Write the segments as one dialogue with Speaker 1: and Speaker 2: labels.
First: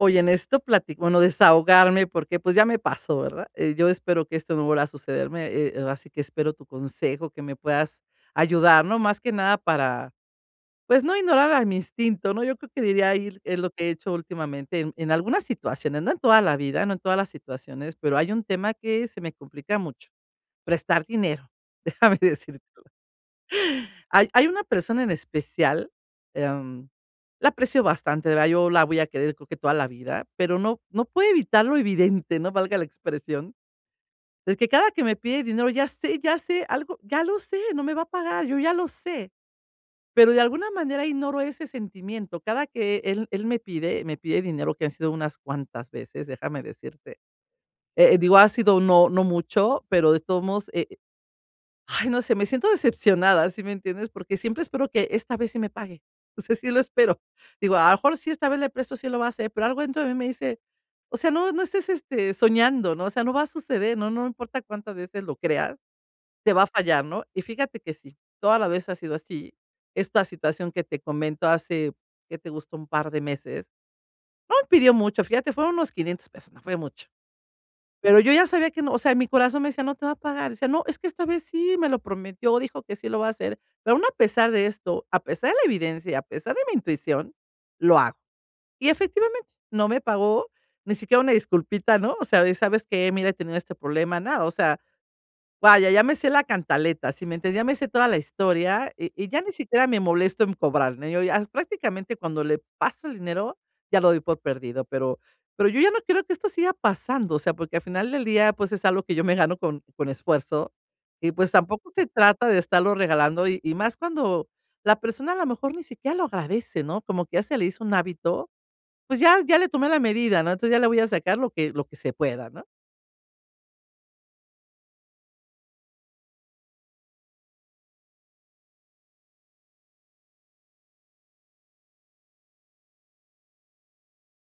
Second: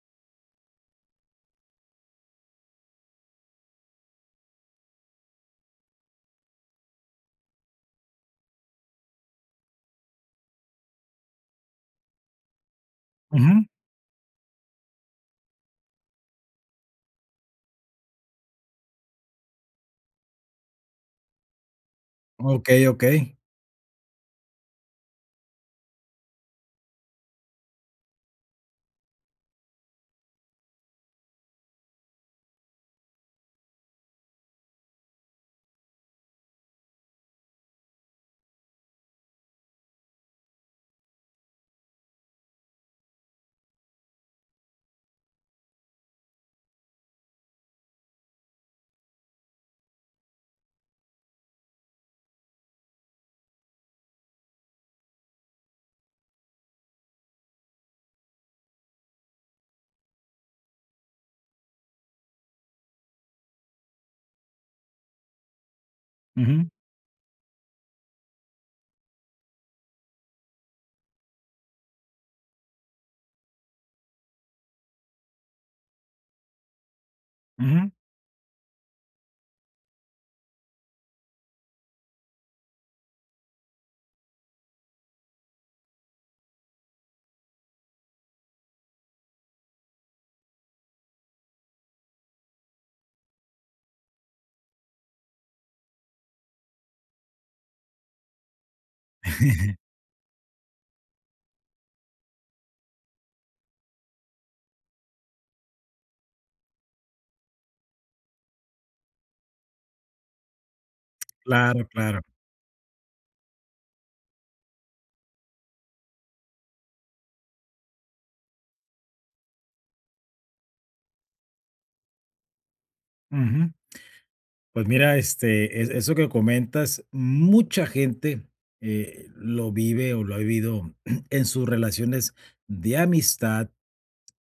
Speaker 1: Oye, necesito plati bueno, desahogarme porque, pues, ya me pasó, ¿verdad? Yo espero que esto no vuelva a sucederme, así que espero tu consejo, que me puedas ayudar, ¿no? Más que nada para, pues, no ignorar a mi instinto, ¿no? Yo creo que diría ahí es
Speaker 2: Ujú.
Speaker 1: lo que he hecho últimamente en algunas situaciones, no en toda la vida, no en todas las situaciones, pero hay un tema que se me complica mucho, prestar dinero. Déjame decirte.
Speaker 2: Okey, okey.
Speaker 1: Hay una persona en especial, em, la aprecio bastante, de verdad, yo la voy a querer, creo que toda la vida, pero no puedo evitar lo evidente, ¿no?, valga la expresión. Es que cada que me pide dinero, ya sé algo, ya lo sé, no me va a pagar, yo ya lo sé, pero de alguna manera ignoro ese sentimiento. Cada que él me pide dinero, que han sido unas cuantas veces, déjame decirte, digo, ha sido no mucho, pero de todos modos, ay, no sé, me siento decepcionada, ¿sí me entiendes? Porque siempre espero que esta vez sí me pague. O sea, sí lo espero. Digo, a lo mejor sí esta vez le presto, sí lo va a hacer, pero algo dentro de mí me dice, o sea, no, no estés este, soñando, ¿no? O sea, no va a suceder, no, no importa cuántas veces lo creas, te va a
Speaker 2: Ujú,
Speaker 1: fallar, ¿no? Y fíjate que sí, toda la vez ha sido así. Esta situación que te comento hace, que te gustó un par de meses, no me pidió mucho, fíjate, fueron unos 500 pesos, no fue mucho.
Speaker 2: ujú.
Speaker 1: Pero yo ya sabía que no, o sea, mi corazón me decía: "No te va a pagar". Decía: "No, es que esta vez sí me lo prometió, dijo que sí lo va a hacer". Pero aún a pesar de esto, a pesar de la evidencia, a pesar de mi intuición, lo hago. Y efectivamente, no me pagó, ni siquiera una disculpita, ¿no? O sea, de: "¿Sabes que mira, he tenido este problema", nada. O sea, vaya, ya me sé la cantaleta, Si me entiendes? Ya me sé toda la historia y ya ni siquiera me molesto en cobrar, ¿no? Yo ya prácticamente cuando le paso el dinero, ya lo doy por perdido, pero yo ya no quiero que esto siga pasando, o sea, porque al final del día, pues, es algo que yo me gano con esfuerzo y, pues,
Speaker 2: Claro,
Speaker 1: tampoco se
Speaker 2: claro.
Speaker 1: trata de estarlo regalando y más cuando la persona a lo mejor ni siquiera lo agradece, ¿no? Como que ya se le hizo un hábito, pues, ya le tomé la medida, ¿no? Entonces, ya le voy a sacar lo que se pueda, ¿no?
Speaker 2: Ujú. Pues mira, es eso que comentas, mucha gente, lo vive o lo ha vivido en sus relaciones de amistad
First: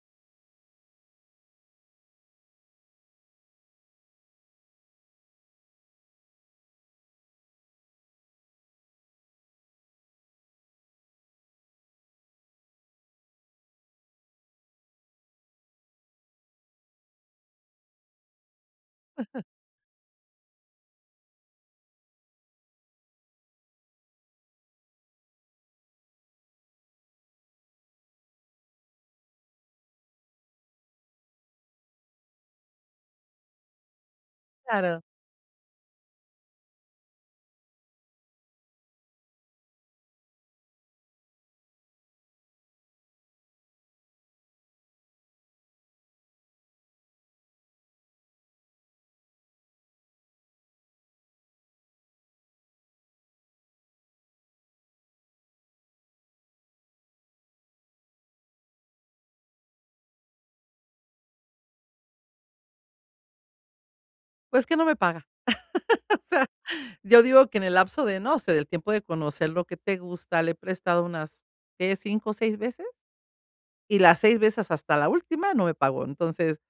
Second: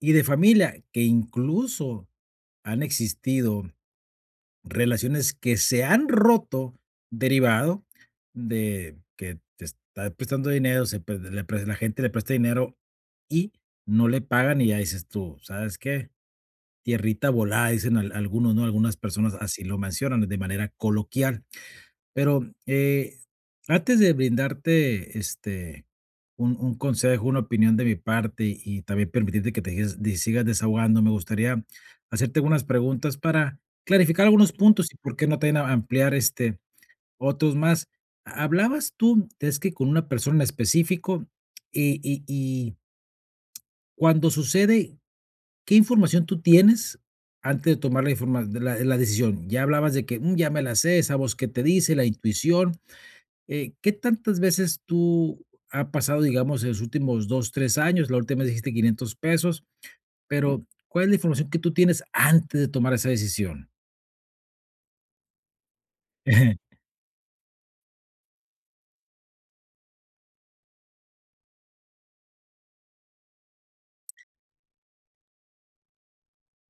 Speaker 2: y de familia, que incluso han existido relaciones que se han roto derivado de que te está prestando dinero, se pre le pre la gente le presta dinero y no le pagan y ya dices tú: "¿Sabes qué? Tierrita volada", dicen al algunos, ¿no? Algunas personas así lo mencionan de manera coloquial. Pero, antes de brindarte, un consejo, una opinión de mi parte y también permitirte que te sigas desahogando, me gustaría hacerte algunas preguntas para clarificar algunos puntos y
Speaker 1: Claro,
Speaker 2: por qué no también a ampliar, otros más. Hablabas tú, es que con una persona en específico y cuando sucede, ¿qué información tú tienes antes de tomar la informa de la la decisión? Ya hablabas de que, ya me la sé, esa voz que te dice, la intuición, ¿qué tantas veces tú ha pasado, digamos, en los últimos 2, 3 años? La última vez dijiste quinientos pesos, pero, ¿cuál es la información que tú tienes antes de tomar esa decisión?
Speaker 1: pues que no me paga. O sea, yo digo que en el lapso de, no sé, del tiempo de conocer lo que te gusta, le he prestado unas, ¿qué? 5 o 6 veces, y las seis veces hasta la última no me pagó. Entonces,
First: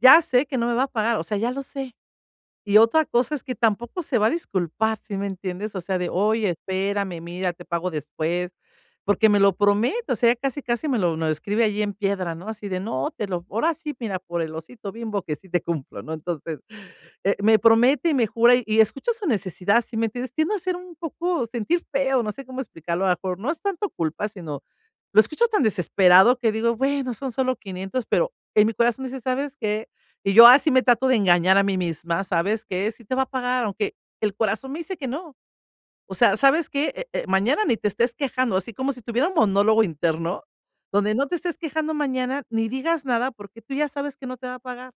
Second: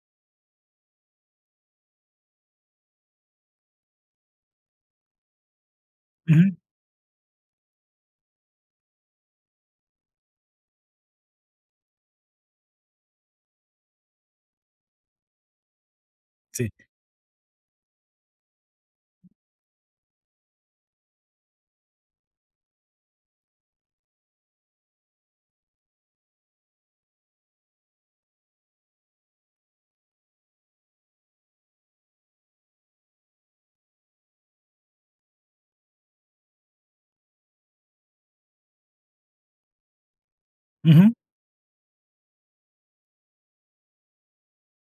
Speaker 1: ya sé que no me va a pagar, o sea, ya lo sé. Y otra cosa es que tampoco se va a disculpar, ¿sí me entiendes? O sea, de: "Oye,
Speaker 2: Ujú,
Speaker 1: espérame, mira, te pago después", porque me lo promete, o sea, casi, casi me lo escribe allí en piedra, ¿no? Así de: "No, te lo ahora sí, mira, por el osito Bimbo que sí te cumplo", ¿no? Entonces,
Speaker 2: sí,
Speaker 1: me promete y me jura, y escucho su necesidad, ¿sí me entiendes? Tiendo a ser un poco sentir feo, no sé cómo explicarlo, a lo mejor no es tanto culpa, sino lo escucho tan desesperado que digo: "Bueno, son solo 500", pero en mi corazón dice: "¿Sabes qué? Y yo así me trato de engañar a mí misma, ¿sabes qué? Sí te va a pagar, aunque el corazón me dice que no. O sea, ¿sabes qué? Mañana ni te estés quejando, así como si tuviera un monólogo interno,
Speaker 2: ujú,
Speaker 1: donde no te estés quejando mañana ni digas nada porque tú ya sabes que no te va a pagar.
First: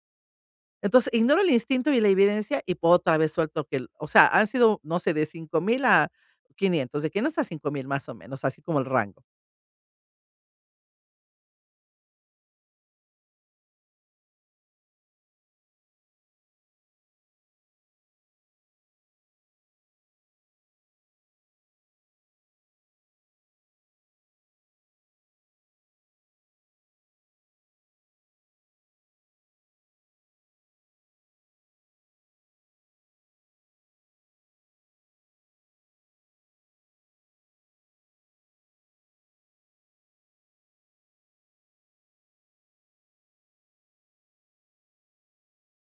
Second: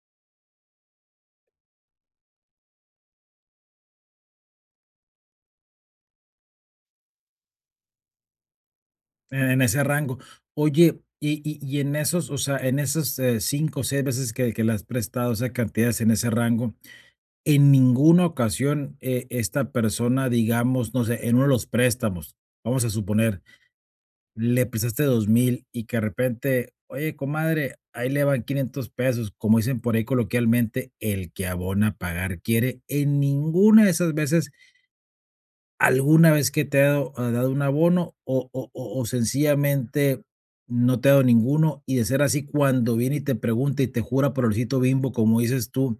Speaker 1: Entonces, ignoro el instinto y la evidencia y puedo otra vez suelto que, o sea, han sido, no sé, de 5,000 a 500 de 500 a 5,000 más o menos, así como el rango.
Speaker 2: en ese rango. Oye, y en esos, o sea, en esos, 5 o 6 veces que le has prestado esas cantidades en ese rango. En ninguna ocasión, esta persona, digamos, no sé, en uno de los préstamos, vamos a suponer, le prestaste 2,000 y que de repente, oye, comadre, ahí le van 500 pesos, como dicen por ahí coloquialmente, el que abona pagar quiere. En ninguna de esas veces, alguna vez que te ha dado un abono o sencillamente no te ha dado ninguno y de ser así, cuando viene y te pregunta y te jura por el osito Bimbo, como dices tú,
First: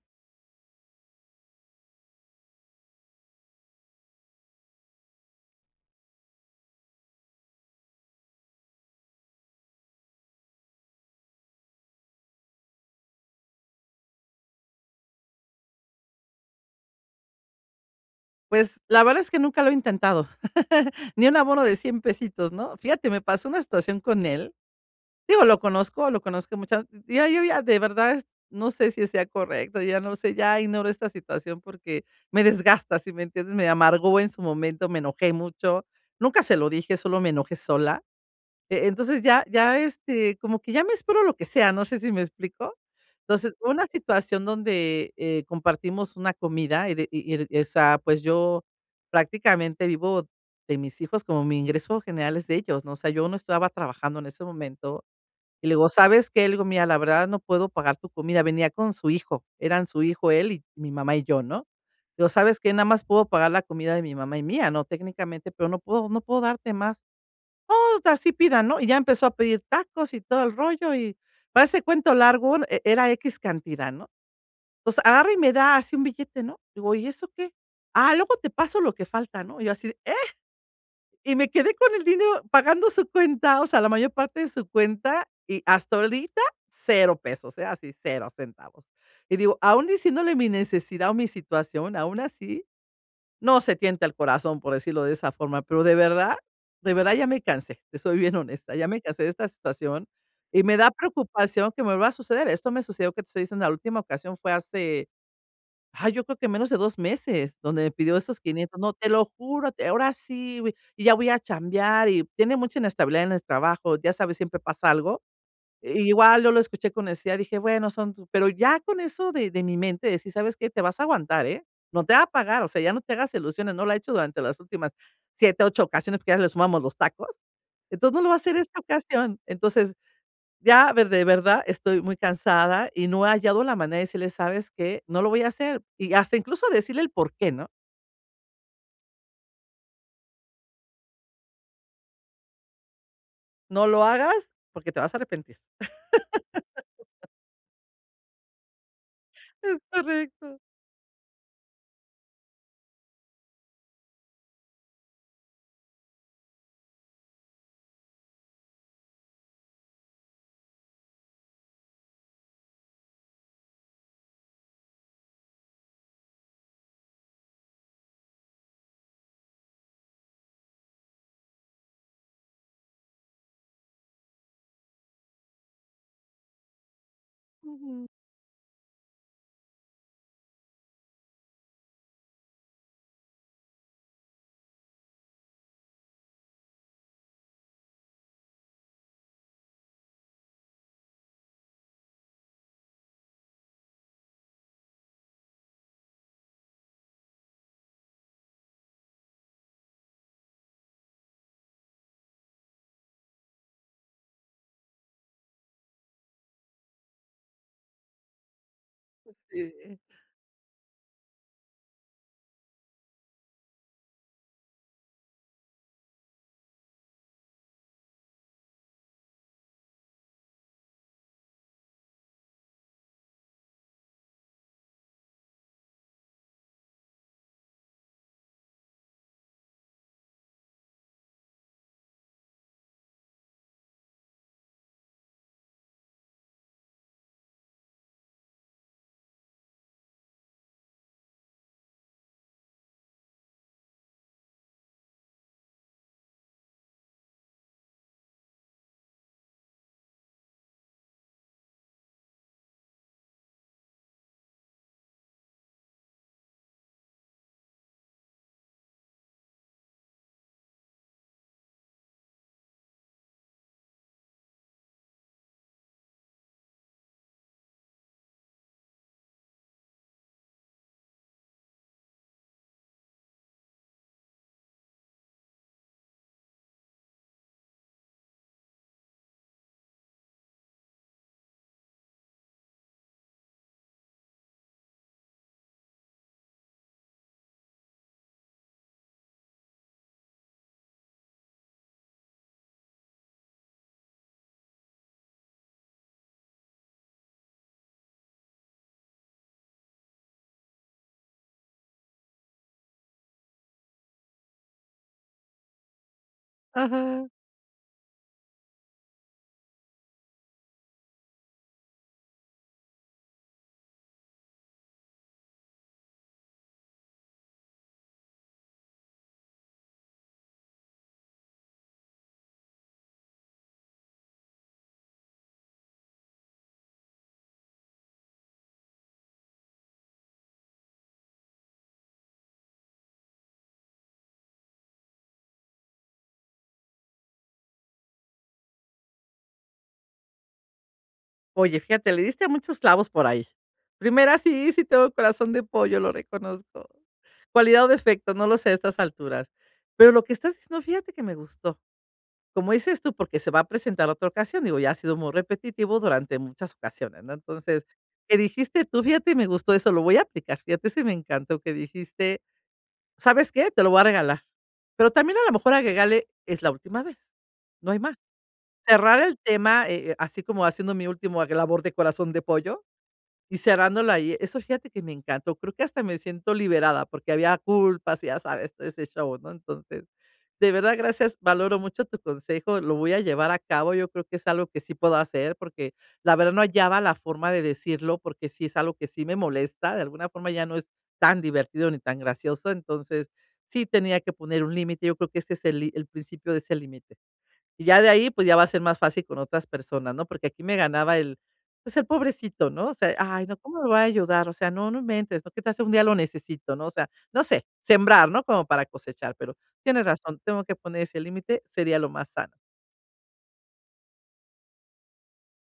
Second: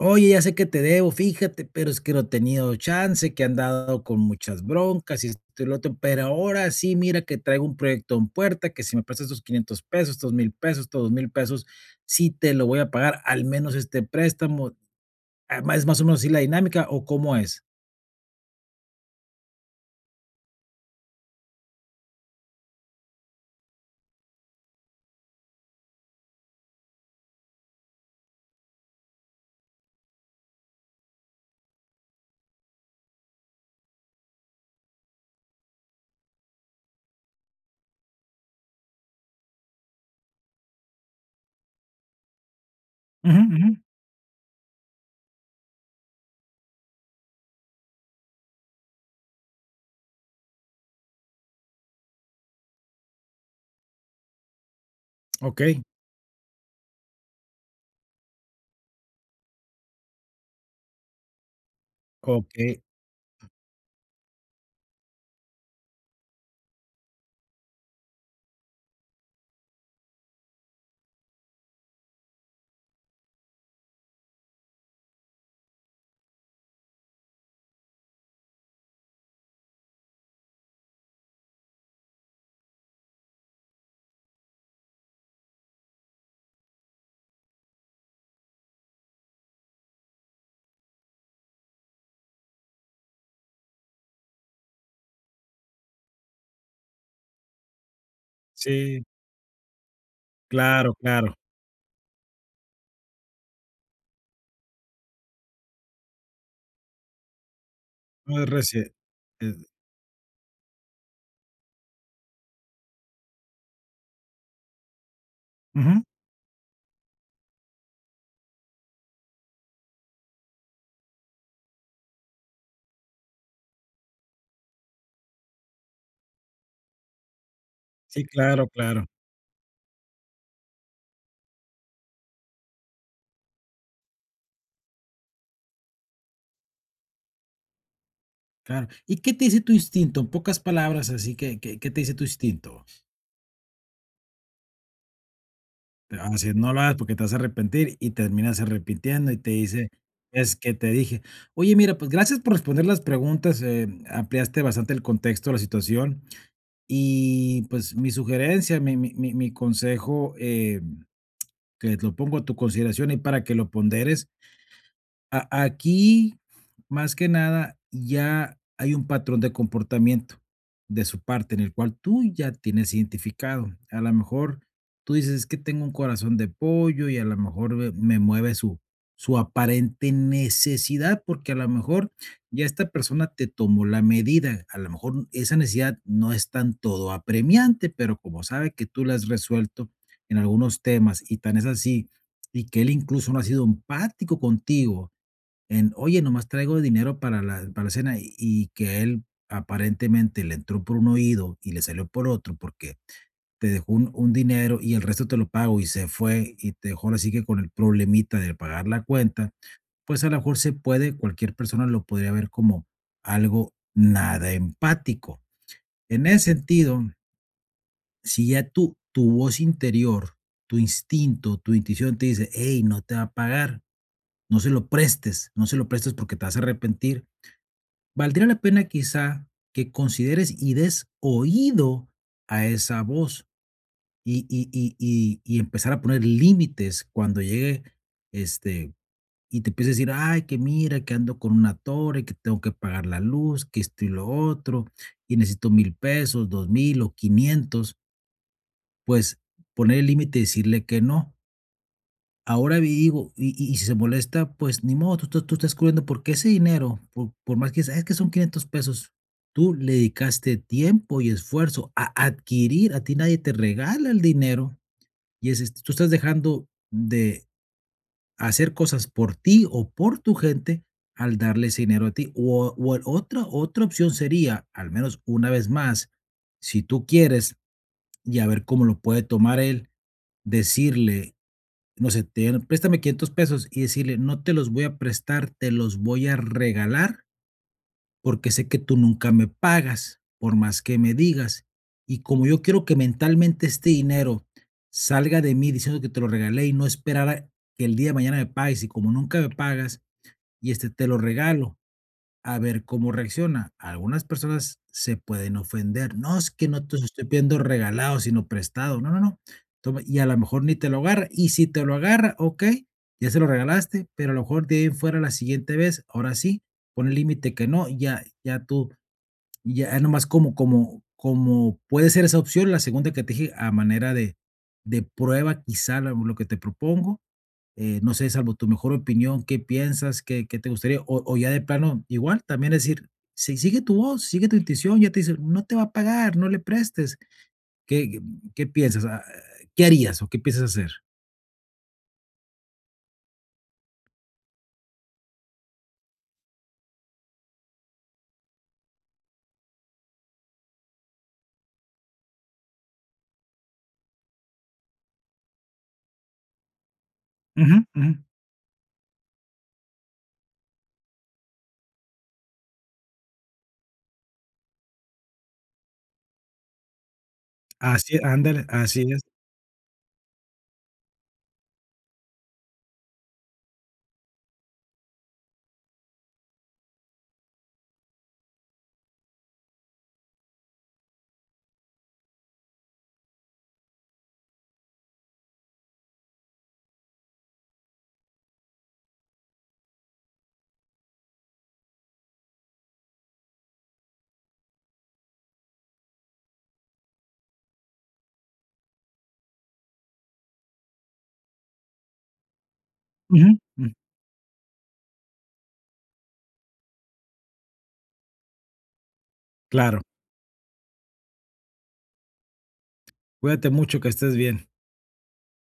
Speaker 2: oye, ya sé que te debo, fíjate, pero es que no he tenido chance, que he andado con muchas broncas y esto y lo otro, pero ahora sí, mira que traigo un proyecto en puerta, que si me prestas estos 500 pesos, estos 1000 pesos, estos 2000 pesos, sí te lo voy a pagar, al menos este préstamo. Además, ¿es más o menos así la dinámica o cómo es?
Speaker 1: Pues la verdad es que nunca lo he intentado, ni un abono de 100 pesitos, ¿no? Fíjate, me pasó una situación con él. Digo, lo conozco muchas ya yo ya de verdad es no sé si sea correcto, ya no sé, ya ignoro esta situación porque me desgasta, si me entiendes? Me amargó en su momento, me enojé mucho. Nunca se lo dije, solo me enojé sola. Entonces ya, este, como que ya me espero lo que sea, no sé si me explico.
Speaker 2: Ujú,
Speaker 1: Entonces,
Speaker 2: ujú.
Speaker 1: una situación donde, compartimos una comida y de y o sea, pues yo prácticamente vivo de mis hijos como mi ingreso general es de ellos, ¿no? O sea, yo no estaba trabajando en ese momento, y le
Speaker 2: Okey,
Speaker 1: digo: "¿Sabes qué?", le digo: "Mira, la verdad no puedo pagar tu comida". Venía con su hijo, eran su hijo, él y mi mamá y yo, ¿no? Le digo: "¿Sabes qué?
Speaker 2: okey.
Speaker 1: Nada más puedo pagar la comida de mi mamá y mía, ¿no? Técnicamente, pero no puedo darte más". No, así pidan, ¿no? Y ya empezó a pedir tacos y todo el rollo, y para ese cuento largo, e era x cantidad, ¿no? Entonces agarra y me da así un billete, ¿no? Digo: "¿Y eso qué?". "Ah, luego te paso lo que falta", ¿no? Y yo así y me quedé con el dinero pagando su cuenta, o sea, la mayor parte de su cuenta, y hasta ahorita cero pesos, ¿eh? Así, cero centavos. Y digo, aún diciéndole mi necesidad o mi situación, aún así, no se tienta el corazón, por decirlo de esa forma, pero de verdad ya me cansé, te soy bien honesta, ya me
Speaker 2: Sí,
Speaker 1: cansé de esta situación y me da
Speaker 2: claro, claro.
Speaker 1: preocupación que me va a suceder. Esto me sucedió, que te estoy diciendo, la última ocasión fue hace ah, yo creo que menos de 2 meses, donde me pidió esos
Speaker 2: No es
Speaker 1: 500. No,
Speaker 2: recie
Speaker 1: te lo
Speaker 2: eh,
Speaker 1: juro, te ahora sí, güey, y ya voy a chambear, y tiene mucha inestabilidad en el trabajo, ya sabes, siempre pasa algo.
Speaker 2: Ujú.
Speaker 1: Igual yo lo escuché con necesidad, dije: "Bueno, son tu", pero ya con eso de mi mente decir: "¿Sabes qué? Te vas a aguantar, ¿eh? No te va a pagar, o sea, ya no te hagas ilusiones", no lo ha hecho durante las últimas 7, 8 ocasiones, porque ya le sumamos los tacos. Entonces, no
Speaker 2: Sí,
Speaker 1: lo va a hacer
Speaker 2: claro,
Speaker 1: esta
Speaker 2: claro,
Speaker 1: ocasión. Entonces ya, ver de verdad estoy muy cansada y no he hallado la manera de decirle: "¿Sabes que no lo voy a hacer". Y hasta incluso decirle el por qué, ¿no?
Speaker 2: claro. ¿Y qué te dice tu instinto? En pocas palabras, así, ¿qué te dice tu instinto?
Speaker 1: No lo hagas porque te vas a arrepentir.
Speaker 2: Así es, no lo hagas porque te vas a arrepentir y terminas arrepintiendo y te
Speaker 1: Es
Speaker 2: dice, es
Speaker 1: correcto.
Speaker 2: que te dije. Oye, mira, pues gracias por responder las preguntas, ampliaste bastante el contexto de la situación y pues mi sugerencia, mi consejo, que lo pongo a tu consideración y para que lo ponderes, a aquí, más que nada, ya hay un patrón de comportamiento de su parte, en el cual tú ya tienes identificado. A lo mejor tú dices: "Es que tengo un corazón de pollo", y a lo mejor me
Speaker 1: Ujú.
Speaker 2: me mueve su su aparente necesidad, porque a lo mejor ya esta persona te tomó la medida. A lo mejor esa necesidad no es tan todo apremiante, pero como sabe que tú la has resuelto en algunos temas, y tan es así, y que él incluso no ha sido empático contigo, en, oye, nomás traigo dinero para para la cena y que él aparentemente le entró por un oído y le salió por otro porque te dejó un dinero y el resto te lo pago y se fue y te dejó así que con el problemita de pagar la cuenta,
Speaker 1: Sí.
Speaker 2: pues a lo mejor se puede, cualquier persona lo podría ver como algo nada empático. En ese sentido, si ya tú, tu voz interior, tu instinto, tu intuición te dice, hey, no te va a pagar, no se lo prestes, no se lo prestes porque te vas a arrepentir. Valdría la pena quizá que consideres y des oído a esa voz y empezar a poner límites cuando llegue, este, y te empiece a decir: "Ay, que mira, que ando con una torre que tengo que pagar la luz, que esto y lo otro, y necesito mil pesos, dos mil o quinientos". Pues, poner el límite y decirle que no. Ahora vi Digo, y si se molesta, pues ni modo, tú estás cubriendo, porque ese dinero, por más que sabes que son 500 pesos, tú le dedicaste tiempo y esfuerzo a adquirir, a ti nadie te regala el dinero, y es tú estás dejando de hacer cosas por ti o por tu gente al darle ese dinero a ti, o el otra opción sería, al menos una vez más, si tú quieres, y a ver cómo lo puede tomar él, decirle, no sé, te dieron, préstame 500 pesos, y decirle, no te los voy a prestar, te los voy a regalar porque sé que tú nunca me pagas, por más que me digas. Y como yo quiero que mentalmente este dinero salga de mí diciendo que te lo regalé y no esperar a que el día de mañana me pagues, y como nunca me pagas, y este te lo regalo. A ver cómo reacciona. Algunas personas se pueden ofender. No, es que no te los estoy
Speaker 1: Ajá.
Speaker 2: pidiendo regalado, sino prestado. No, no, no. Toma, y a lo mejor ni te lo agarra. Y si te lo agarra, ok, ya se lo regalaste, pero a lo mejor de ahí en fuera la siguiente vez, ahora sí, pon el límite que no, ya, ya tú, ya nomás como, como, como puede ser esa opción, la segunda que te dije, a manera de prueba, quizá lo que te propongo, no sé, salvo tu mejor opinión, ¿qué piensas? Qué te gustaría? O ya de plano, igual también decir, si sigue tu voz, sigue tu intuición, ya te dice, no te va a pagar, no le prestes. ¿Qué, qué, qué piensas? Ah, ¿qué harías o qué piensas hacer?
Speaker 1: Oye, fíjate, le diste a muchos clavos por ahí. Primera, sí, sí tengo corazón de pollo, lo reconozco. Cualidad o defecto, no lo sé a estas alturas. Pero lo que estás diciendo, fíjate que me gustó. Como dices tú, porque se va a presentar otra ocasión, digo, ya ha sido muy repetitivo durante muchas ocasiones, ¿no?
Speaker 2: Ujú,
Speaker 1: Entonces,
Speaker 2: ujú.
Speaker 1: que dijiste tú, fíjate, me gustó eso, lo voy a aplicar, fíjate si me encantó que dijiste, ¿sabes qué? Te lo voy a regalar. Pero también a lo mejor agregarle, es la última vez, no hay más.
Speaker 2: Así, ándale, así es.
Speaker 1: Cerrar el tema, así como haciendo mi último labor de corazón de pollo, y cerrándolo ahí, eso fíjate que me encantó, creo que hasta me siento liberada, porque había culpas y ya sabes, todo ese show, ¿no? Entonces, de verdad, gracias, valoro mucho tu consejo, lo voy a llevar a cabo, yo creo que es algo que sí puedo hacer, porque la verdad no hallaba la forma de decirlo, porque sí es algo que sí me molesta, de alguna forma ya no es tan divertido ni tan gracioso, entonces sí tenía que poner un límite, yo creo que este es el principio de ese límite. Y ya de ahí, pues, ya va a ser más fácil con otras personas, ¿no? Porque aquí me ganaba el, pues, el pobrecito, ¿no? O sea, ay,
Speaker 2: Ujú,
Speaker 1: no, ¿cómo me
Speaker 2: ujú.
Speaker 1: va a ayudar? O sea, no, no inventes, ¿no? ¿Qué tal si un día lo necesito, no? O sea, no sé, sembrar, ¿no? Como para cosechar, pero
Speaker 2: Claro,
Speaker 1: tienes razón, tengo que poner ese límite, sería lo más sano.
Speaker 2: cuídate mucho, que estés bien.